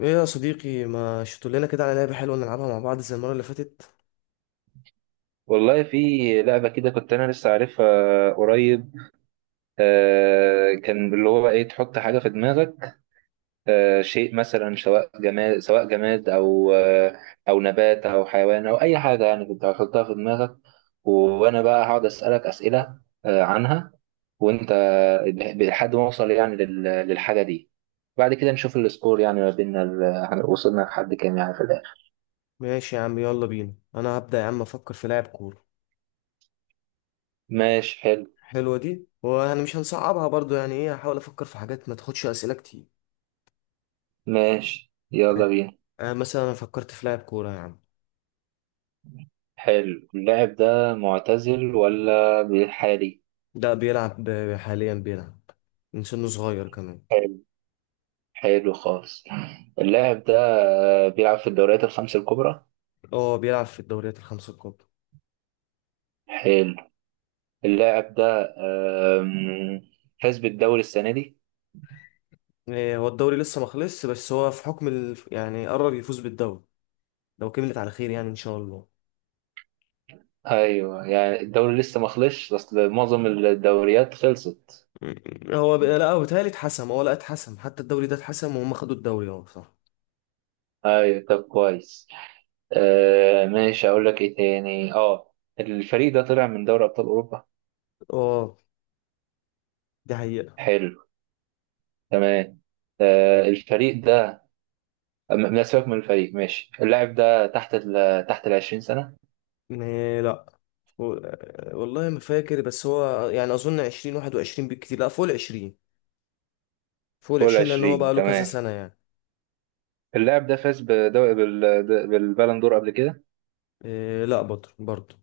ايه يا صديقي، ما شفتوا لنا كده على لعبة حلوة نلعبها مع بعض زي المرة اللي فاتت؟ والله في لعبة كده كنت أنا لسه عارفها قريب. كان اللي هو إيه تحط حاجة في دماغك. شيء مثلا، سواء جماد أو نبات أو حيوان أو أي حاجة، يعني كنت هتحطها في دماغك، وأنا بقى هقعد أسألك أسئلة عنها، وأنت لحد ما أوصل يعني للحاجة دي. بعد كده نشوف السكور يعني ما بيننا، وصلنا لحد كام يعني في الآخر. ماشي يا عم، يلا بينا. انا هبدأ يا عم، افكر في لاعب كورة. ماشي، حلو. حلوة دي، وانا مش هنصعبها برضو، يعني ايه، هحاول افكر في حاجات ما تاخدش اسئلة كتير. ماشي، يلا بينا. آه مثلا انا فكرت في لاعب كورة يا عم. حلو، اللاعب ده معتزل ولا بحالي؟ ده بيلعب حاليا بيلعب من سنه صغير كمان. حلو. حلو خالص، اللاعب ده بيلعب في الدوريات الخمس الكبرى. اه بيلعب في الدوريات الخمسة الكبرى. حلو، اللاعب ده آم، فاز بالدوري السنة دي. إيه، هو الدوري لسه ما خلصش، بس هو في حكم يعني قرب يفوز بالدوري لو كملت على خير يعني ان شاء الله. ايوه، يعني الدوري لسه ما خلصش، اصل معظم الدوريات خلصت. هو لا، هو بيتهيألي اتحسم، هو لا اتحسم حتى، الدوري ده اتحسم وهم خدوا الدوري، اه صح. ايوه، طب كويس. ماشي، اقول لك ايه تاني. اه الفريق ده طلع من دوري ابطال اوروبا. اه دي حقيقة. حلو. تمام. آه، الفريق ده لا، سيبك من الفريق. ماشي، اللاعب ده تحت ال 20 سنة. لا. والله ما فاكر، بس هو يعني أظن 20، 21 بالكتير، لا فوق الـ20. فوق فوق ال العشرين لأن هو 20، بقى له كذا تمام. سنة يعني. اللاعب ده فاز بدوري، بالبالون دور قبل كده. إيه لا، بطل برضه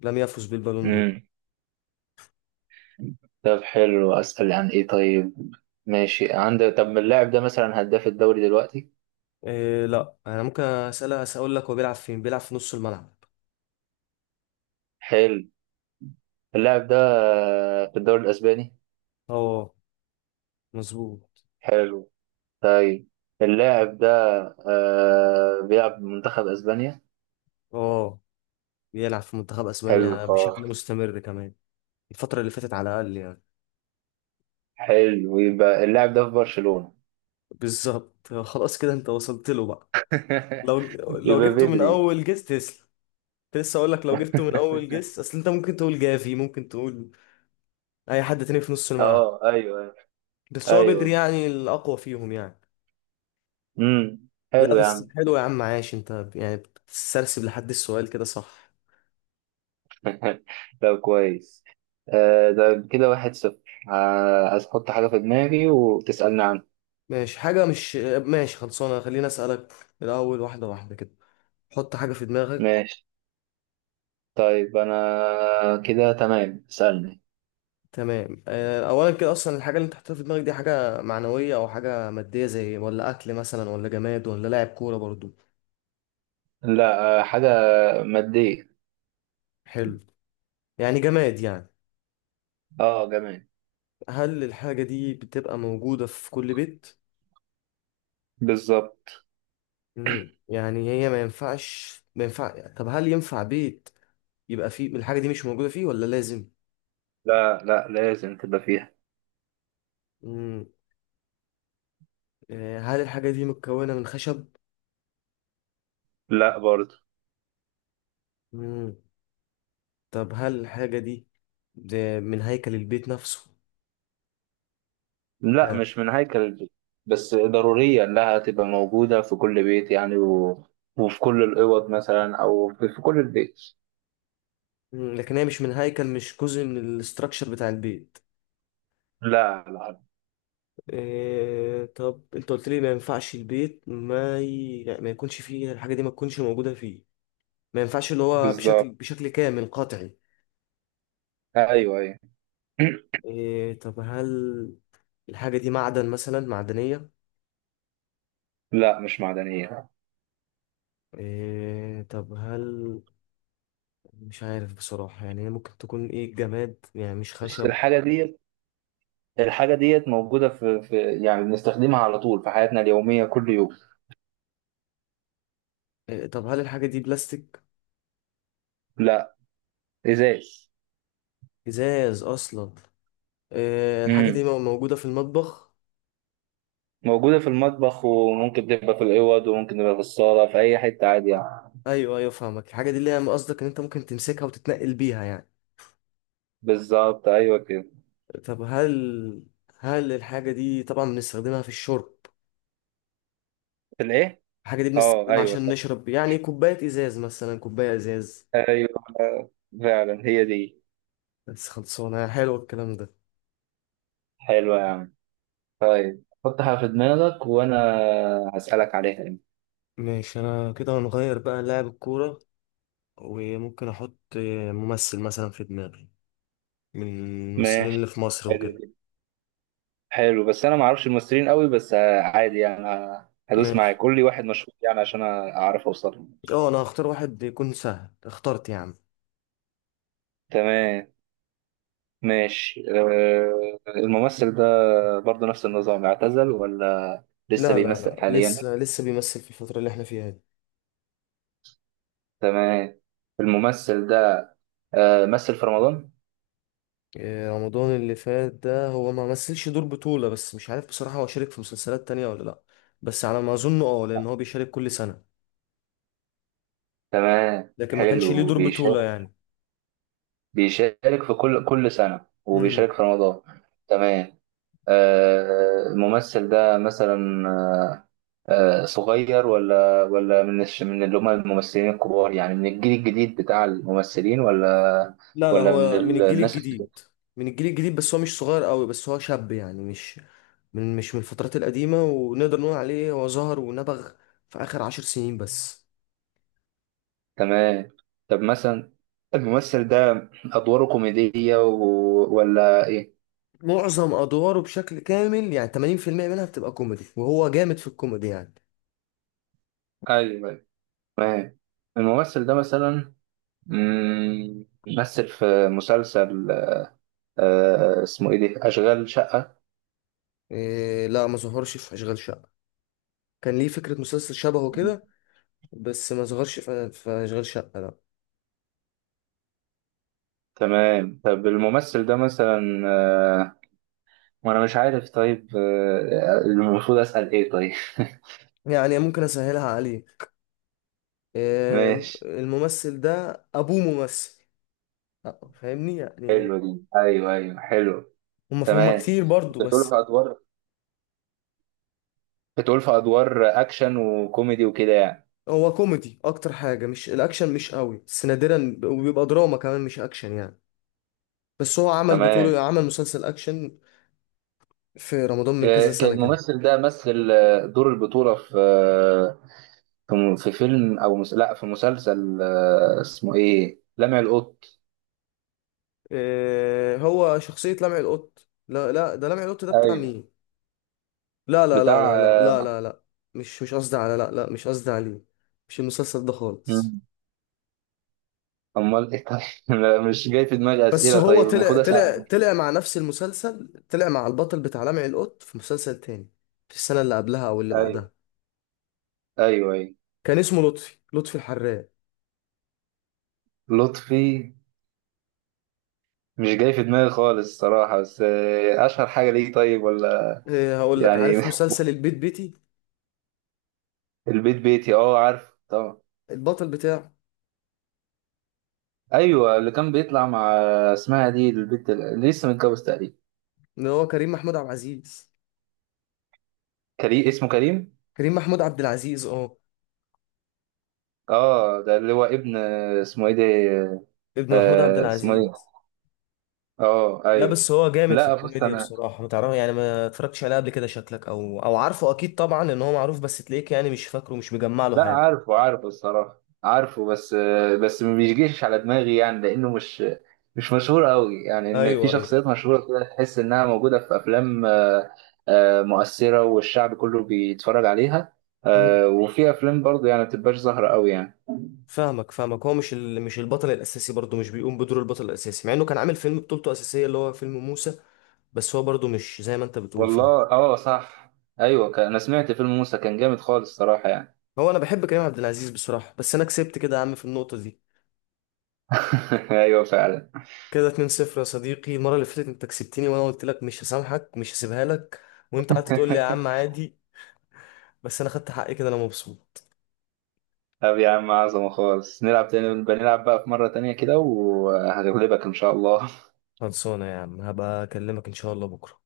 لم يفز بالبالون دور. امم طب حلو، أسأل عن إيه طيب؟ ماشي، عند طب اللاعب ده مثلا هداف الدوري دلوقتي؟ إيه لا، أنا ممكن أسألها، أقول لك هو بيلعب فين؟ بيلعب في نص الملعب. حلو، اللاعب ده في الدوري الأسباني. اه مظبوط. حلو. طيب، اللاعب ده بيلعب منتخب أسبانيا. اه بيلعب في منتخب حلو أسبانيا خالص. بشكل مستمر كمان، الفترة اللي فاتت على الأقل يعني. حلو، يبقى اللاعب ده في برشلونة. بالظبط، خلاص كده انت وصلت له بقى. لو لو يبقى جبته من بدري. اول جيس تسلا، كنت لسه اقول لك لو جبته من اول جيس، اصل انت ممكن تقول جافي، ممكن تقول اي حد تاني في نص الملعب، اه، ايوه. بس هو بدري ايوه، يعني الاقوى فيهم يعني. لا حلو يا عم. بس حلو يا عم، عاش انت، يعني بتسترسب لحد السؤال كده صح. طب كويس. ده كده 1-0. عايز احط حاجة في دماغي وتسألني عنها. ماشي، حاجة مش، ماشي خلصانة، خليني اسألك الاول واحدة واحدة كده. حط حاجة في دماغك. ماشي. طيب، انا كده تمام، اسألني. تمام، اولا كده اصلا الحاجه اللي انت حاططها في دماغك دي حاجه معنويه او حاجه ماديه زي، ولا اكل مثلا، ولا جماد، ولا لاعب كوره برضو؟ لا، حاجة مادية. حلو، يعني جماد يعني. اه، جميل. هل الحاجه دي بتبقى موجوده في كل بيت؟ بالظبط. يعني هي ما ينفعش، ما ينفع، طب هل ينفع بيت يبقى فيه الحاجه دي مش موجوده فيه ولا لازم؟ لا لا، لازم تبقى فيها. مم، هل الحاجه دي متكونه من خشب؟ لا برضه. مم، طب هل الحاجه دي ده من هيكل البيت نفسه؟ لا، مش من هيكل البيت، بس ضرورية إنها تبقى موجودة في كل بيت يعني، وفي كل الأوض مثلا، أو في كل البيت. لكن هي مش من هيكل، مش جزء من الاستراكشر بتاع البيت. لا لا. إيه طب انت قلت لي ما ينفعش البيت ما ي... يعني ما يكونش فيه الحاجة دي، ما تكونش موجودة فيه، ما ينفعش، اللي هو بالظبط. بشكل كامل قطعي. أيوه أيوه. إيه طب هل الحاجة دي معدن مثلا، معدنية؟ لا، مش معدنية. إيه طب هل، مش عارف بصراحة، يعني هي ممكن تكون ايه؟ جماد يعني مش بس خشب. الحاجة ديت، موجودة في يعني بنستخدمها على طول في حياتنا اليومية كل يوم. إيه طب هل الحاجة دي بلاستيك؟ لا، إزاز. ازاز اصلا؟ إيه الحاجة دي امم موجودة في المطبخ؟ موجودة في المطبخ، وممكن تبقى في الأوض، وممكن تبقى في الصالة، في أي حتة عادي يعني. ايوه ايوه، فاهمك. الحاجه دي اللي هي قصدك ان انت ممكن تمسكها وتتنقل بيها يعني. بالظبط، أيوه كده. طب هل، هل الحاجه دي طبعا بنستخدمها في الشرب؟ في الإيه؟ الحاجه دي أه، بنستخدمها أيوه عشان صح. نشرب، يعني كوبايه ازاز مثلا، كوبايه ازاز. أيوة. فعلا هي دي. بس خلصانه، حلو الكلام ده. حلوة يا عم. طيب، حطها في دماغك وأنا هسألك عليها يعني. ماشي انا كده هنغير بقى لاعب الكوره، وممكن احط ممثل مثلا في دماغي، من الممثلين اللي ماشي. في مصر حلو وكده. جدا. حلو، بس أنا معرفش الممثلين قوي، بس عادي يعني، هدوس معاك، ماشي. قول لي واحد مشهور يعني عشان أعرف أوصل له. اه انا هختار واحد يكون سهل، اخترت يا عم. تمام. ماشي، الممثل ده برضه نفس النظام، اعتزل ولا لسه لا لا بيمثل لا، حاليا؟ لسه بيمثل في الفتره اللي احنا فيها دي. تمام. الممثل ده مثل في رمضان. إيه، رمضان اللي فات ده هو ما مثلش دور بطولة، بس مش عارف بصراحة هو شارك في مسلسلات تانية ولا لأ، بس على ما أظن اه، لأن هو بيشارك كل سنة. تمام، لكن ما كانش ليه حلو، دور بيشارك. بطولة يعني. بيشارك في كل سنة مم. وبيشارك في رمضان. تمام. الممثل ده مثلا، صغير ولا من من اللي هم الممثلين الكبار، يعني من الجيل الجديد بتاع الممثلين، ولا لا لا، ولا من هو من الجيل الناس؟ الجديد. من الجيل الجديد، بس هو مش صغير قوي، بس هو شاب يعني، مش من، مش من الفترات القديمة، ونقدر نقول عليه هو ظهر ونبغ في آخر 10 سنين بس. تمام. طب مثلا، الممثل ده أدواره كوميدية ولا إيه؟ معظم أدواره بشكل كامل يعني 80% منها بتبقى كوميدي، وهو جامد في الكوميدي يعني. أيوه أيوة. تمام. الممثل ده مثلا، مثل في مسلسل، اسمه ايه دي، اشغال شقة؟ إيه لا، ما ظهرش في أشغال شقة. كان ليه فكرة مسلسل شبهه كده، بس ما ظهرش في في أشغال شقة، لا. تمام. طب الممثل ده مثلا، وانا مش عارف طيب، المفروض اسأل ايه طيب؟ يعني ممكن أسهلها عليه. ماشي. الممثل ده أبوه ممثل، فاهمني يعني. حلو دي. ايوه ايوه حلو. هما تمام. كتير برضو بتقول في بس. ادوار بتقول في ادوار اكشن وكوميدي وكده يعني. هو كوميدي أكتر حاجة، مش الأكشن، مش قوي بس نادرا، وبيبقى دراما كمان مش أكشن يعني. بس هو عمل تمام. بطولة، عمل مسلسل أكشن في رمضان من كذا كان سنة كده. الممثل ده مثل دور البطولة في فيلم او مس... لا في مسلسل اسمه ايه لمع القط؟ هو شخصية لمع القط؟ لا لا، ده لمع القط ده بتاع ايوه، مين؟ لا لا لا بتاع لا لا لا لا لا. مش، مش قصدي على، لا لا مش قصدي عليه، مش المسلسل ده آه، خالص. امال ايه طيب؟ لا، مش جاي في دماغي بس اسئله. هو طيب، طلع المفروض اسال طلع عن، طلع مع نفس المسلسل، طلع مع البطل بتاع لمع القط في مسلسل تاني، في السنة اللي قبلها أو اللي ايوه بعدها. ايوه ايوه، كان اسمه لطفي، الحراق. لطفي. مش جاي في دماغي خالص الصراحه، بس اشهر حاجه ليه طيب ولا إيه هقول لك، يعني؟ عارف مسلسل البيت بيتي؟ البيت بيتي، اه عارف طبعا. البطل بتاعه ايوه، اللي كان بيطلع مع، اسمها دي، البنت اللي لسه متجوز تقريبا. اللي هو كريم محمود عبد العزيز. كريم، اسمه كريم. كريم محمود عبد العزيز، اه. اه، ده اللي هو ابن، اسمه ايه ده، ابن محمود عبد اسمه ايه. العزيز. اه لا ايوه. بس هو جامد في لا بص، الكوميديا انا بصراحة، ما تعرف يعني، ما اتفرجتش عليه قبل كده؟ شكلك، او او عارفه اكيد طبعا ان هو معروف، بس تلاقيك يعني مش فاكره، مش مجمع له لا حاجة. عارفه عارفه الصراحة عارفه، بس ما بيجيش على دماغي يعني، لأنه مش، مشهور قوي يعني، إن في ايوه ايوه. شخصيات مشهورة كده تحس إنها موجودة في أفلام، مؤثرة والشعب كله بيتفرج عليها. مم. وفي أفلام برضه يعني ما بتبقاش ظاهرة قوي يعني. فاهمك فاهمك، هو مش البطل الاساسي برضه، مش بيقوم بدور البطل الاساسي، مع انه كان عامل فيلم بطولته اساسية اللي هو فيلم موسى، بس هو برضه مش زي ما انت بتقول فاهم. والله اه صح. أيوه أنا سمعت فيلم موسى كان جامد خالص صراحة يعني. هو انا بحب كريم عبد العزيز بصراحة، بس انا كسبت كده يا عم في النقطة دي. أيوه فعلا. كده 2-0 يا صديقي. المرة اللي فاتت انت كسبتني وانا قلت لك مش هسامحك، مش هسيبها لك، وانت قعدت تقول لي يا عم عادي، بس انا خدت حقي كده، انا مبسوط. طب يا عم، عظمة خالص. نلعب تاني، بنلعب بقى في مرة تانية كده وهغلبك إن شاء الله. خلصانة يا عم، هبقى أكلمك إن شاء الله بكرة.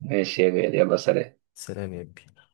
ماشي يا غالي، يلا سلام. سلام يا كبير.